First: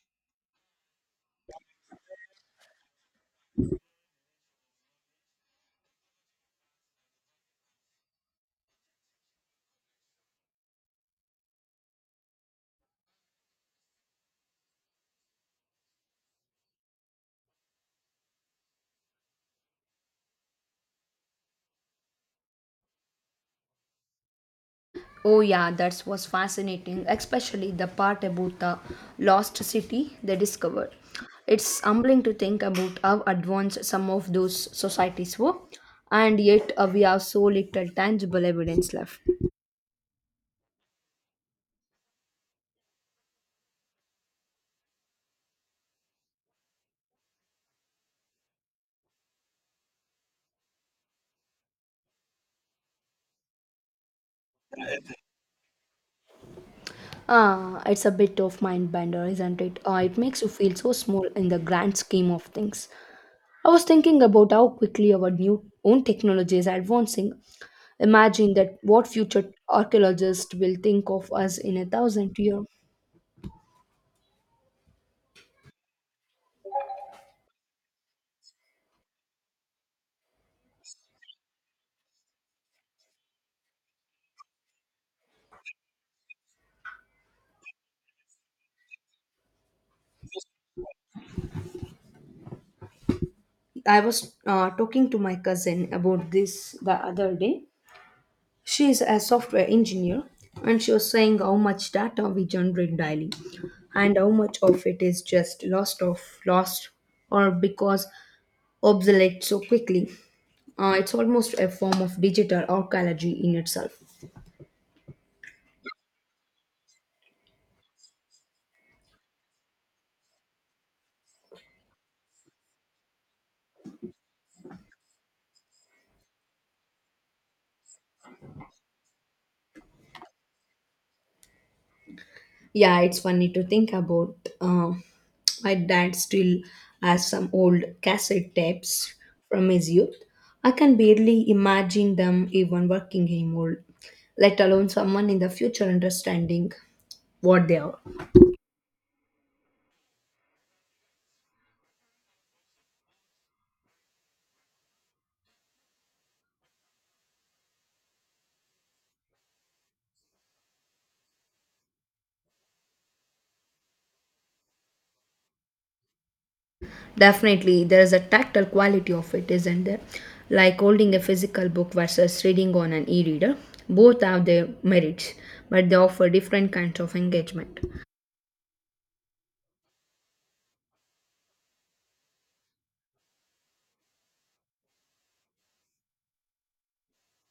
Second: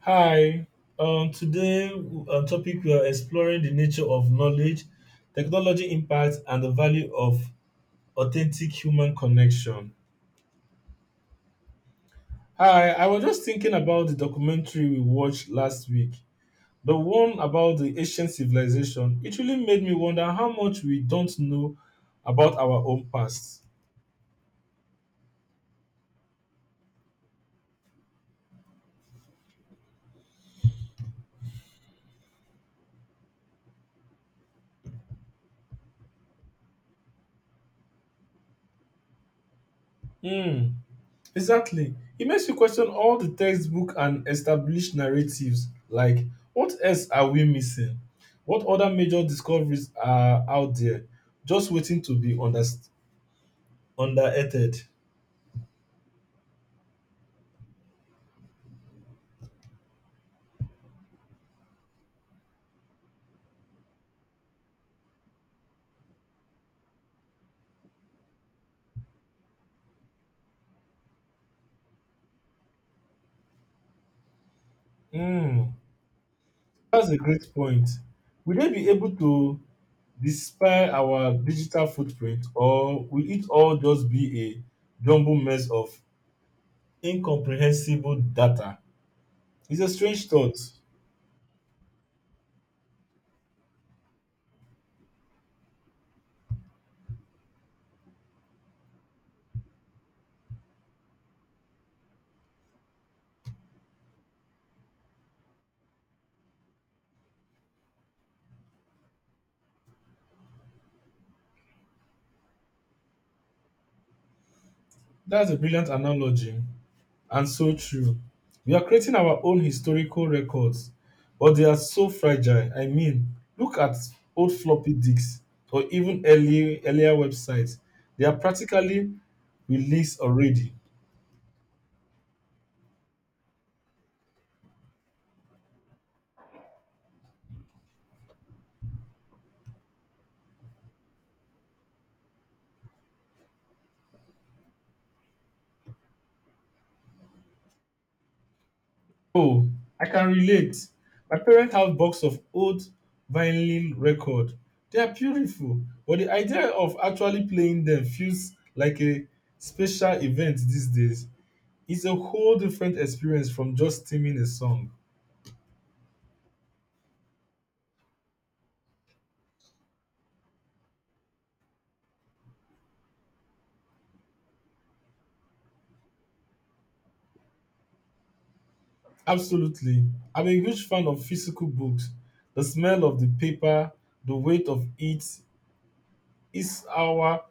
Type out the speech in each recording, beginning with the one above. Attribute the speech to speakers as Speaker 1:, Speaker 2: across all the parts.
Speaker 1: Hi. Today, our topic we are exploring the nature of knowledge, technology impact, and the value of authentic human connection. Hi. I was just thinking about the documentary we watched last week, the one about the ancient civilization. It really made me wonder how much we don't know about our own past.
Speaker 2: Oh yeah, that was fascinating, especially the part about the lost city they discovered. It's humbling to think about how advanced some of those societies were, and yet we have so little tangible evidence left.
Speaker 1: Hmm. Exactly. It makes you question all the textbook and established narratives like what else are we missing? What other major discoveries are out there just waiting to be underrated?
Speaker 2: Ah, it's a bit of mind bender, isn't it? It makes you feel so small in the grand scheme of things. I was thinking about how quickly our new own technology is advancing. Imagine that what future archaeologists will think of us in 1,000 years.
Speaker 1: Hmm, that's a great point. Will they be able to despite our digital footprint or will it all just be a jumbled mess of incomprehensible data? It's a strange thought.
Speaker 2: I was talking to my cousin about this the other day. She is a software engineer, and she was saying how much data we generate daily, and how much of it is just lost of lost or because obsolete so quickly. It's almost a form of digital archaeology in itself.
Speaker 1: That's a brilliant analogy. And so true. We are creating our own historical records, but they are so fragile. I mean, look at old floppy disks or even early, earlier websites. They are practically released already.
Speaker 2: Yeah, it's funny to think about my dad still has some old cassette tapes from his youth. I can barely imagine them even working anymore, let alone someone in the future understanding what they are.
Speaker 1: Oh, I can relate. My parents have box of old vinyl record. They are beautiful, but the idea of actually playing them feels like a special event these days. It's a whole different experience from just streaming a song.
Speaker 2: Definitely, there is a tactile quality of it, isn't there? Like holding a physical book versus reading on an e reader. Both have their merits, but they offer different kinds of engagement.
Speaker 1: Absolutely. I'm a huge fan of physical books. The smell of the paper, the weight of it is our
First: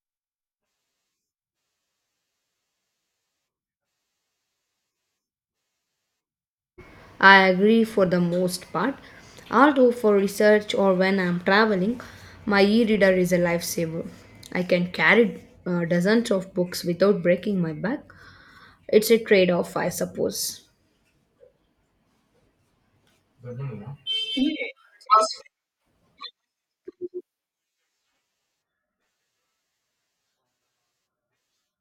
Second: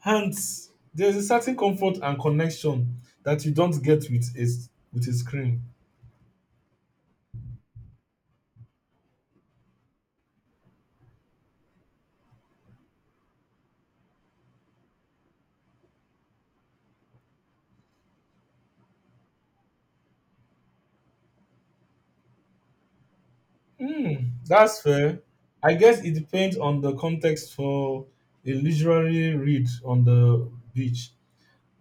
Speaker 1: hands. There's a certain comfort and connection that you don't get with a, with a screen.
Speaker 2: I agree for the most part. Although for research or when I'm traveling, my e-reader is a lifesaver. I can carry dozens of books without breaking my back. It's a trade-off, I suppose.
Speaker 1: Hmm, that's fair. I guess it depends on the context for a literary read on the beach.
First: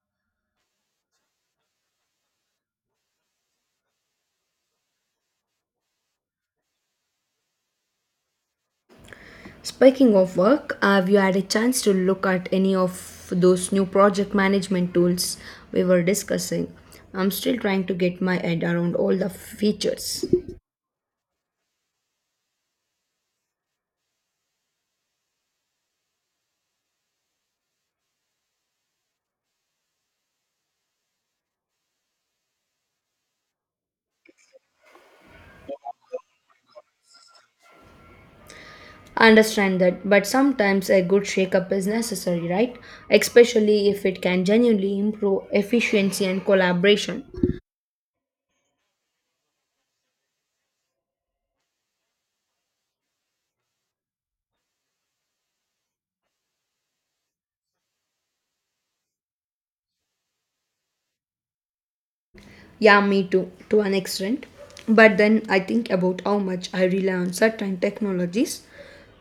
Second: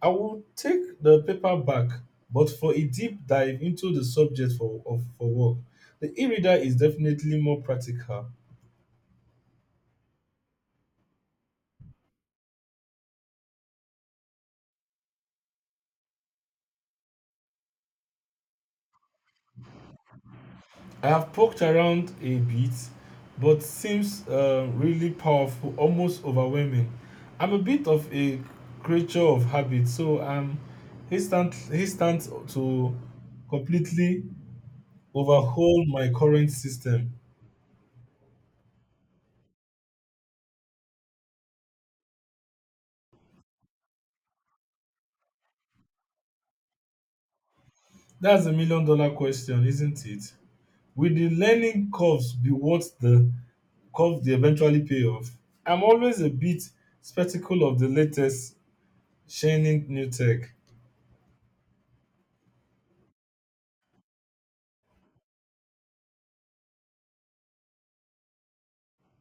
Speaker 1: I will take the paperback, but for a deep dive into the subject for work, the e-reader is definitely more practical.
Speaker 2: Speaking of work, have you had a chance to look at any of those new project management tools we were discussing? I'm still trying to get my head around all the features.
Speaker 1: I have poked around a bit, but seems really powerful, almost overwhelming. I'm a bit of a creature of habit, so I'm instant to completely overhaul my current system.
Speaker 2: I understand that, but sometimes a good shakeup is necessary, right? Especially if it can genuinely improve efficiency and collaboration.
Speaker 1: That's a million dollar question, isn't it? Will the learning curves be worth the curve they eventually pay off? I'm always a bit skeptical of the latest shining new tech.
Speaker 2: Yeah, me too, to an extent. But then I think about how much I rely on certain technologies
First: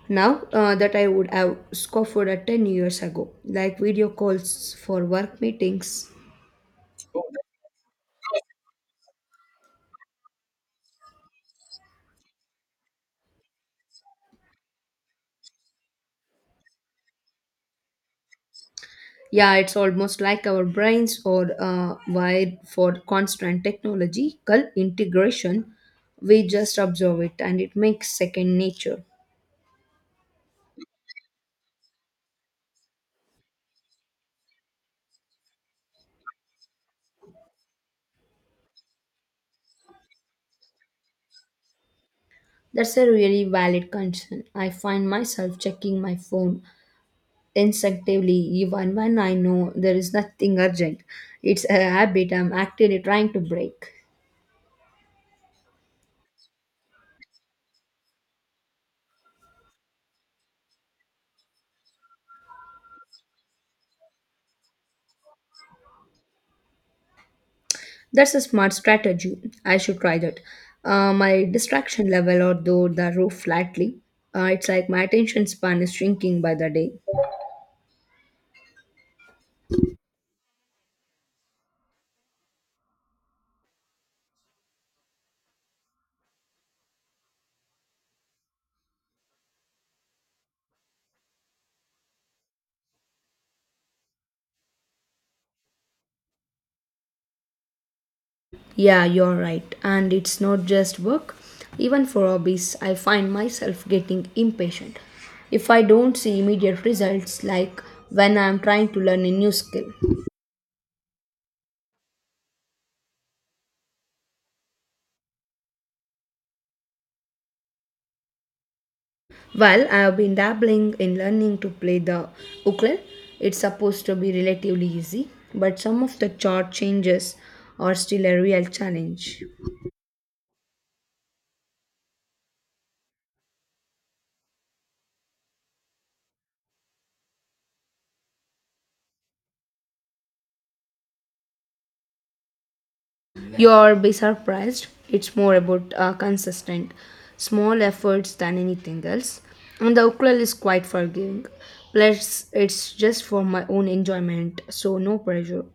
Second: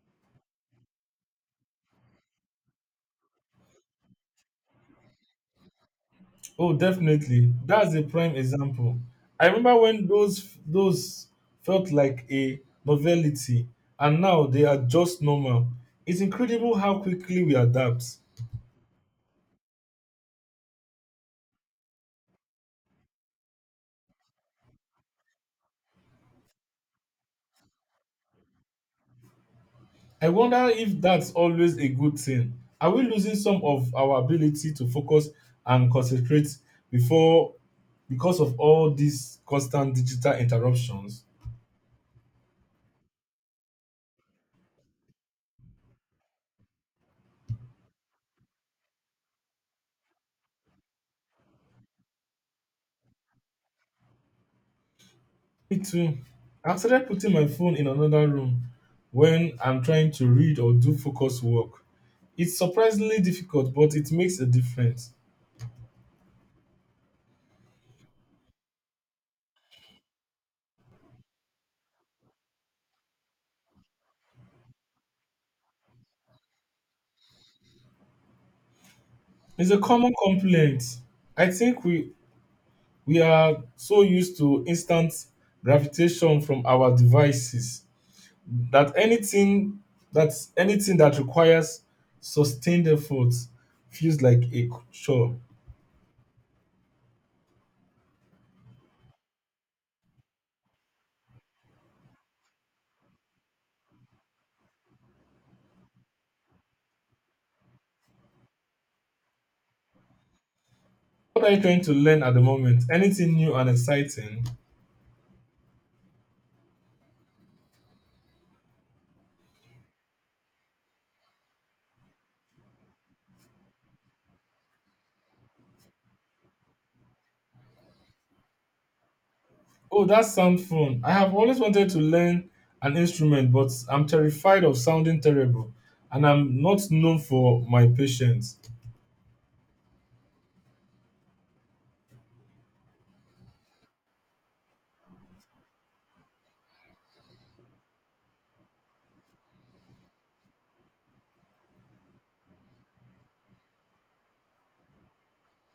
Speaker 2: now that I would have scoffed at 10 years ago, like video calls for work meetings.
Speaker 1: Oh, definitely. That's a prime example. I remember when those felt like a novelty, and now they are just normal. It's incredible how quickly we adapt.
Speaker 2: Yeah, it's almost like our brains are wired for constant technological integration. We just observe it and it makes second nature.
Speaker 1: I wonder if that's always a good thing. Are we losing some of our ability to focus and concentrate before because of all these constant digital interruptions?
Speaker 2: That's a really valid concern. I find myself checking my phone instinctively even when I know there is nothing urgent. It's a habit I'm actively trying to break.
Speaker 1: Me too. I've started putting my phone in another room when I'm trying to read or do focus work. It's surprisingly difficult, but it makes a difference.
Speaker 2: That's a smart strategy. I should try that. My distraction level or though the roof flatly. It's like my attention span is shrinking by the day.
Speaker 1: It's a common complaint. I think we are so used to instant gravitation from our devices that anything that requires sustained effort feels like a chore.
Speaker 2: Yeah, you're right. And it's not just work. Even for hobbies, I find myself getting impatient if I don't see immediate results, like when I'm trying to learn a new skill.
Speaker 1: What are you trying to learn at the moment? Anything new and exciting?
Speaker 2: Well, I have been dabbling in learning to play the ukulele. It's supposed to be relatively easy, but some of the chord changes are still a real challenge.
Speaker 1: Oh, that sounds fun. I have always wanted to learn an instrument, but I'm terrified of sounding terrible, and I'm not known for my patience.
Speaker 2: You'll be surprised. It's more about consistent, small efforts than anything else. And the ukulele is quite forgiving. Plus, it's just for my own enjoyment, so no pressure.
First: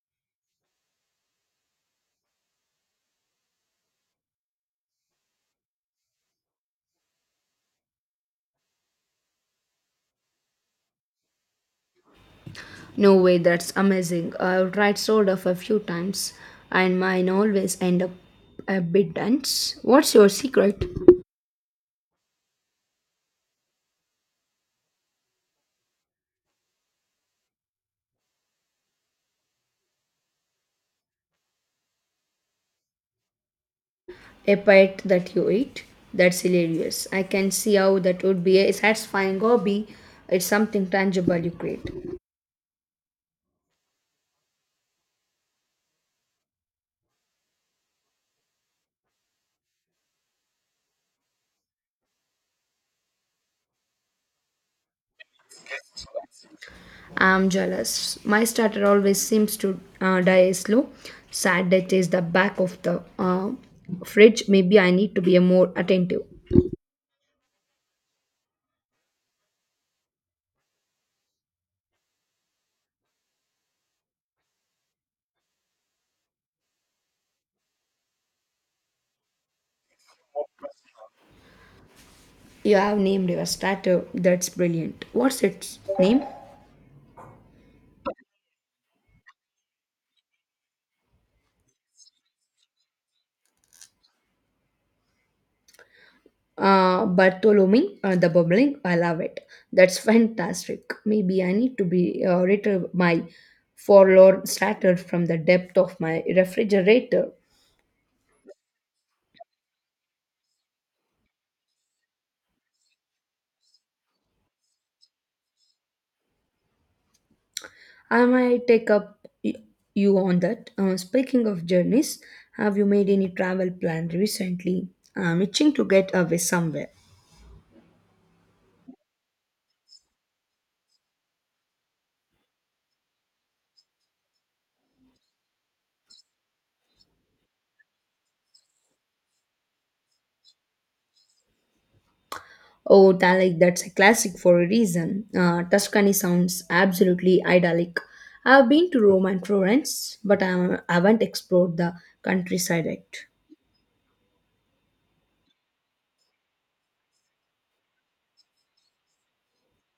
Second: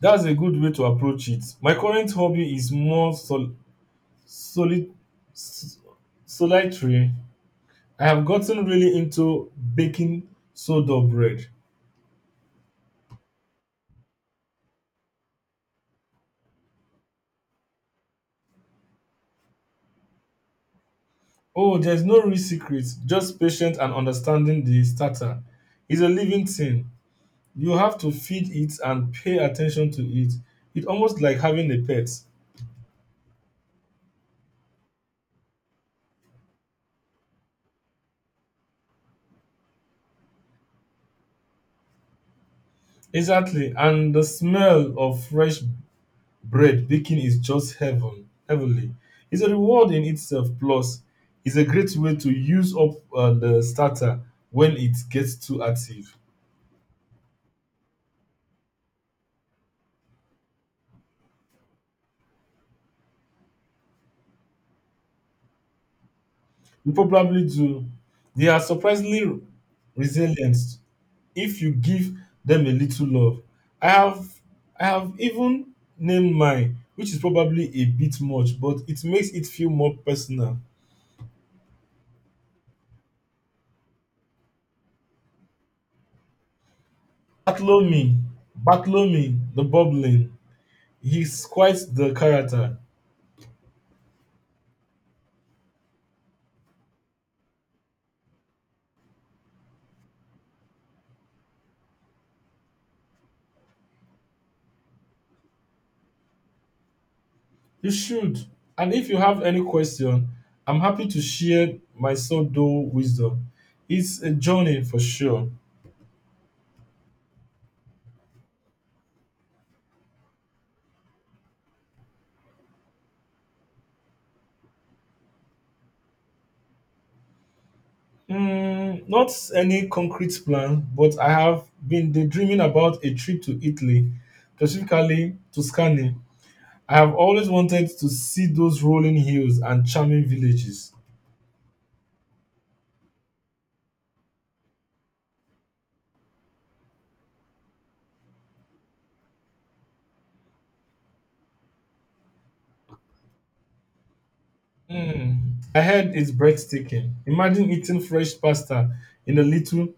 Speaker 1: That's a good way to approach it. My current hobby is more solid, s- solitary. I have gotten really into baking soda bread.
Speaker 2: No way, that's amazing. I've tried sort of a few times, and mine always end up a bit dense. What's your secret?
Speaker 1: Oh, there's no real secret, just patience and understanding the starter. It's a living thing. You have to feed it and pay attention to it. It's almost like having a pet.
Speaker 2: A pet that you eat? That's hilarious. I can see how that would be a satisfying hobby. It's something tangible you create.
Speaker 1: Exactly. And the smell of fresh bread baking is just heavenly. It's a reward in itself. Plus, it's a great way to use up the starter when it gets too active.
Speaker 2: I'm jealous. My starter always seems to die slow. Sad death is the back of the fridge. Maybe I need to be a more attentive.
Speaker 1: You probably do. They are surprisingly resilient if you give them a little love. I have I have even named mine, which is probably a bit much, but it makes it feel more personal.
Speaker 2: You have named your starter. That's brilliant. What's its name?
Speaker 1: Bartolome, Bartolome, the bubbling. He's quite the character.
Speaker 2: Bartholomew, the bubbling. I love it. That's fantastic. Maybe I need to be retrieve my forlorn starter from the depth of my refrigerator.
Speaker 1: You should. And if you have any question, I'm happy to share my sourdough wisdom. It's a journey for sure.
Speaker 2: I might take up y- you on that. Speaking of journeys, have you made any travel plan recently? I'm itching to get away somewhere.
Speaker 1: Mm, not any concrete plan, but I have been daydreaming about a trip to Italy, specifically Tuscany. I have always wanted to see those rolling hills and charming villages.
Speaker 2: Oh, Dalek, that's a classic for a reason. Tuscany sounds absolutely idyllic. I've been to Rome and Florence, but I haven't explored the countryside yet.
Speaker 1: Mm. I heard it's breathtaking. Imagine eating fresh pasta in a little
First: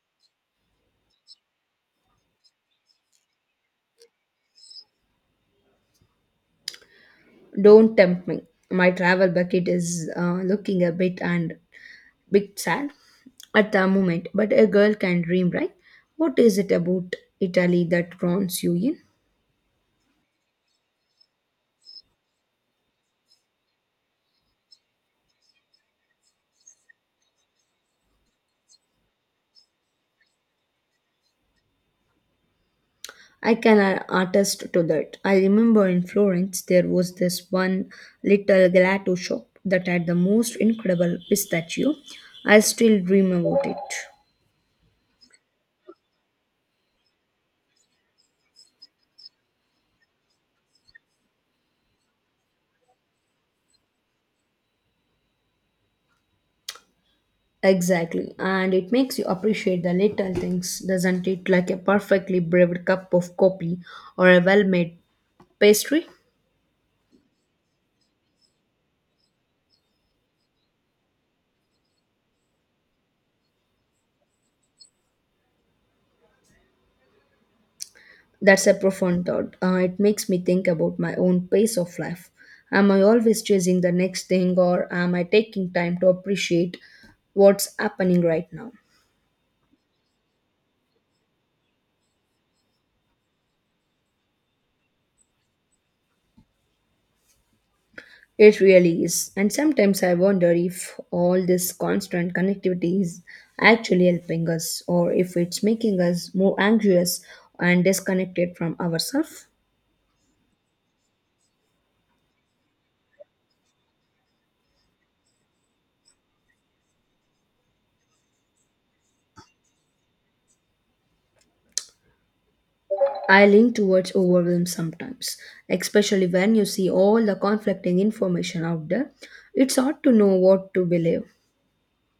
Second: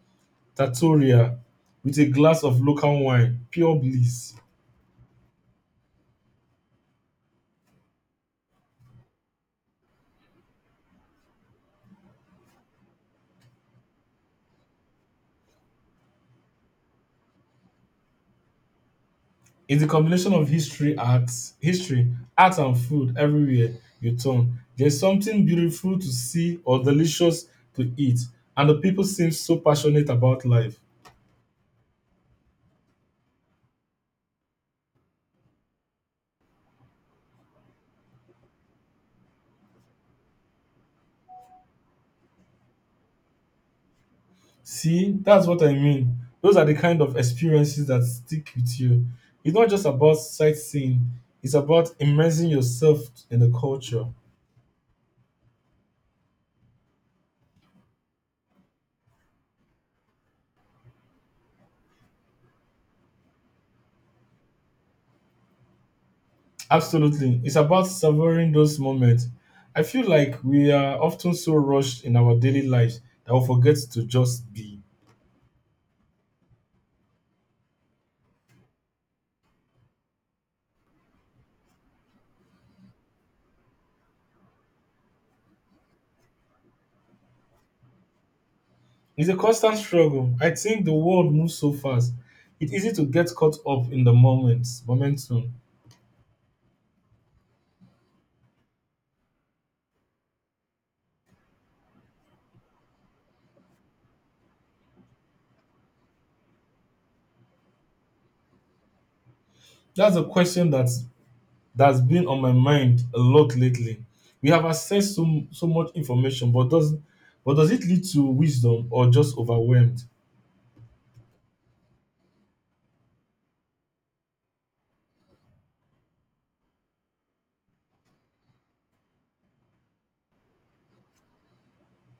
Speaker 1: trattoria with a glass of local wine. Pure bliss.
Speaker 2: Don't tempt me. My travel bucket is looking a bit sad at the moment, but a girl can dream, right? What is it about Italy that draws you in?
Speaker 1: It's a combination of history, art and food everywhere you turn. There's something beautiful to see or delicious to eat, and the people seem so passionate about life.
Speaker 2: I can attest to that. I remember in Florence there was this one little gelato shop that had the most incredible pistachio. I still dream about it.
Speaker 1: See, that's what I mean. Those are the kind of experiences that stick with you. It's not just about sightseeing, it's about immersing yourself in the culture.
Speaker 2: Exactly, and it makes you appreciate the little things, doesn't it? Like a perfectly brewed cup of coffee or a well made pastry.
Speaker 1: Absolutely. It's about savoring those moments. I feel like we are often so rushed in our daily lives that we forget to just be.
Speaker 2: That's a profound thought. It makes me think about my own pace of life. Am I always chasing the next thing, or am I taking time to appreciate what's happening right now?
Speaker 1: It's a constant struggle. I think the world moves so fast. It's easy to get caught up in the momentum.
Speaker 2: It really is. And sometimes I wonder if all this constant connectivity is actually helping us, or if it's making us more anxious and disconnected from ourselves.
Speaker 1: That's a question that's been on my mind a lot lately. We have accessed so much information, but does it lead to wisdom or just overwhelmed?
Speaker 2: I lean towards overwhelm sometimes, especially when you see all the conflicting information out there. It's hard to know what to believe.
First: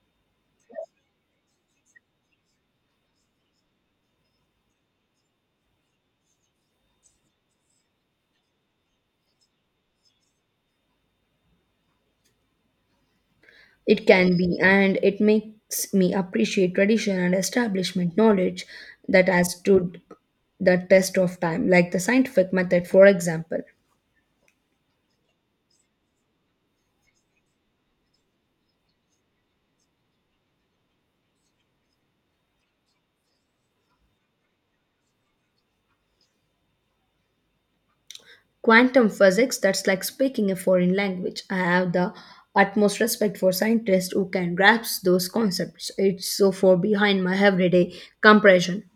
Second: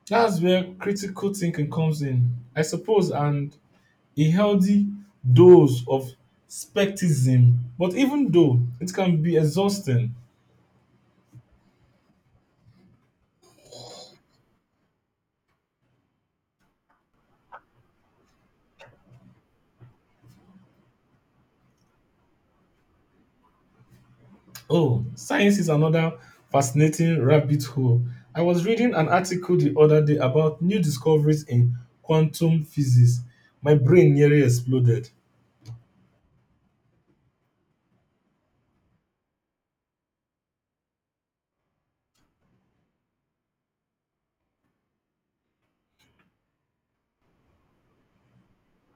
Speaker 1: That's where critical thinking comes in, I suppose, and a healthy dose of skepticism. But even though it can be exhausting.
Speaker 2: It can be, and it makes me appreciate tradition and establishment knowledge that has stood the test of time, like the scientific method, for example.
Speaker 1: Oh, science is another fascinating rabbit hole. I was reading an article the other day about new discoveries in quantum physics. My brain nearly exploded.
Speaker 2: Quantum physics, that's like speaking a foreign language. I have the utmost respect for scientists who can grasp those concepts. It's so far behind my everyday comprehension.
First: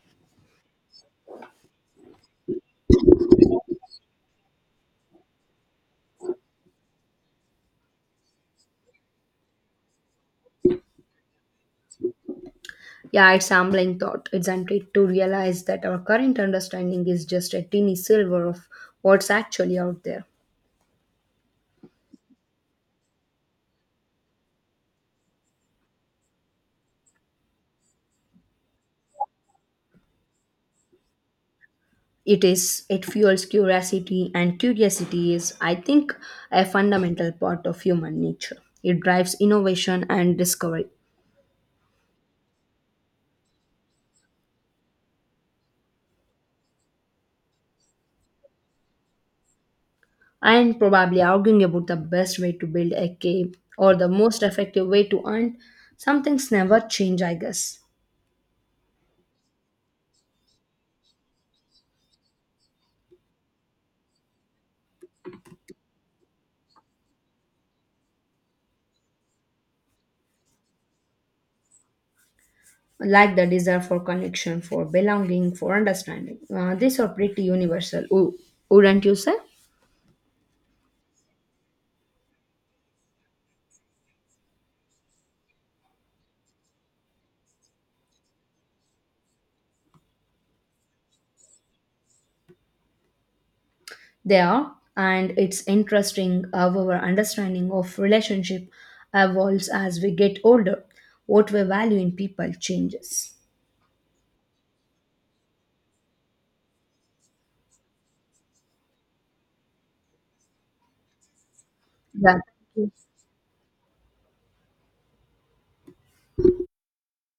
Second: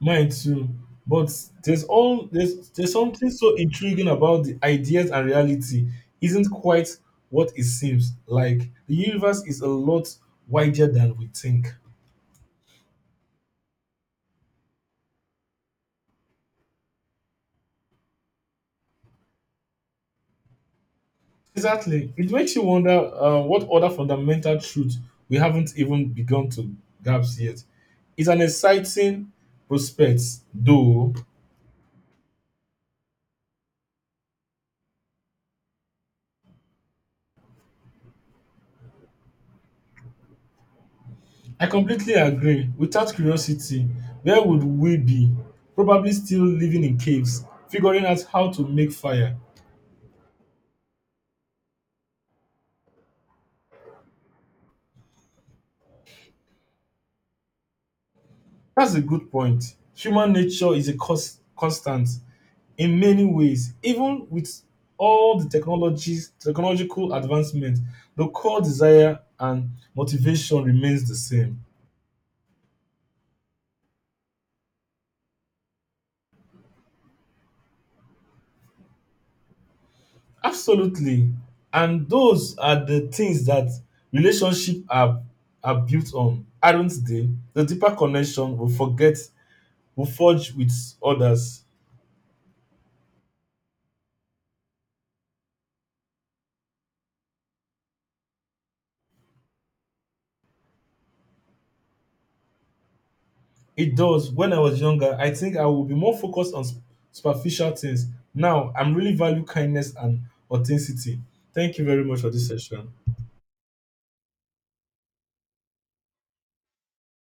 Speaker 1: Mine too. But there's all there's something so intriguing about the ideas and reality isn't quite what it seems like. The universe is a lot wider than we think.
Speaker 2: Yeah, it's humbling thought, isn't it, to realize that our current understanding is just a tiny silver of what's actually out there.
Speaker 1: Exactly. It makes you wonder what other fundamental truths we haven't even begun to grasp yet. It's an exciting prospect, though.
Speaker 2: It is, it fuels curiosity, and curiosity is, I think, a fundamental part of human nature. It drives innovation and discovery.
Speaker 1: I completely agree. Without curiosity, where would we be? Probably still living in caves, figuring out how to make fire.
Speaker 2: And probably arguing about the best way to build a cave or the most effective way to earn some things never change, I guess.
Speaker 1: That's a good point. Human nature is a constant in many ways. Even with all the technological advancement, the core desire and motivation remains the same.
Speaker 2: Like the desire for connection, for belonging, for understanding. These are pretty universal, wouldn't you say?
Speaker 1: Absolutely. And those are the things that relationship are built on, aren't they? The deeper connection we forge with others.
Speaker 2: They are, and it's interesting how our understanding of relationship evolves as we get older. What we value in people changes.
Speaker 1: It does. When I was younger, I think I would be more focused on superficial things. Now, I'm really value kindness and authenticity. Thank you very much for
Speaker 2: Yeah.
Speaker 1: this session.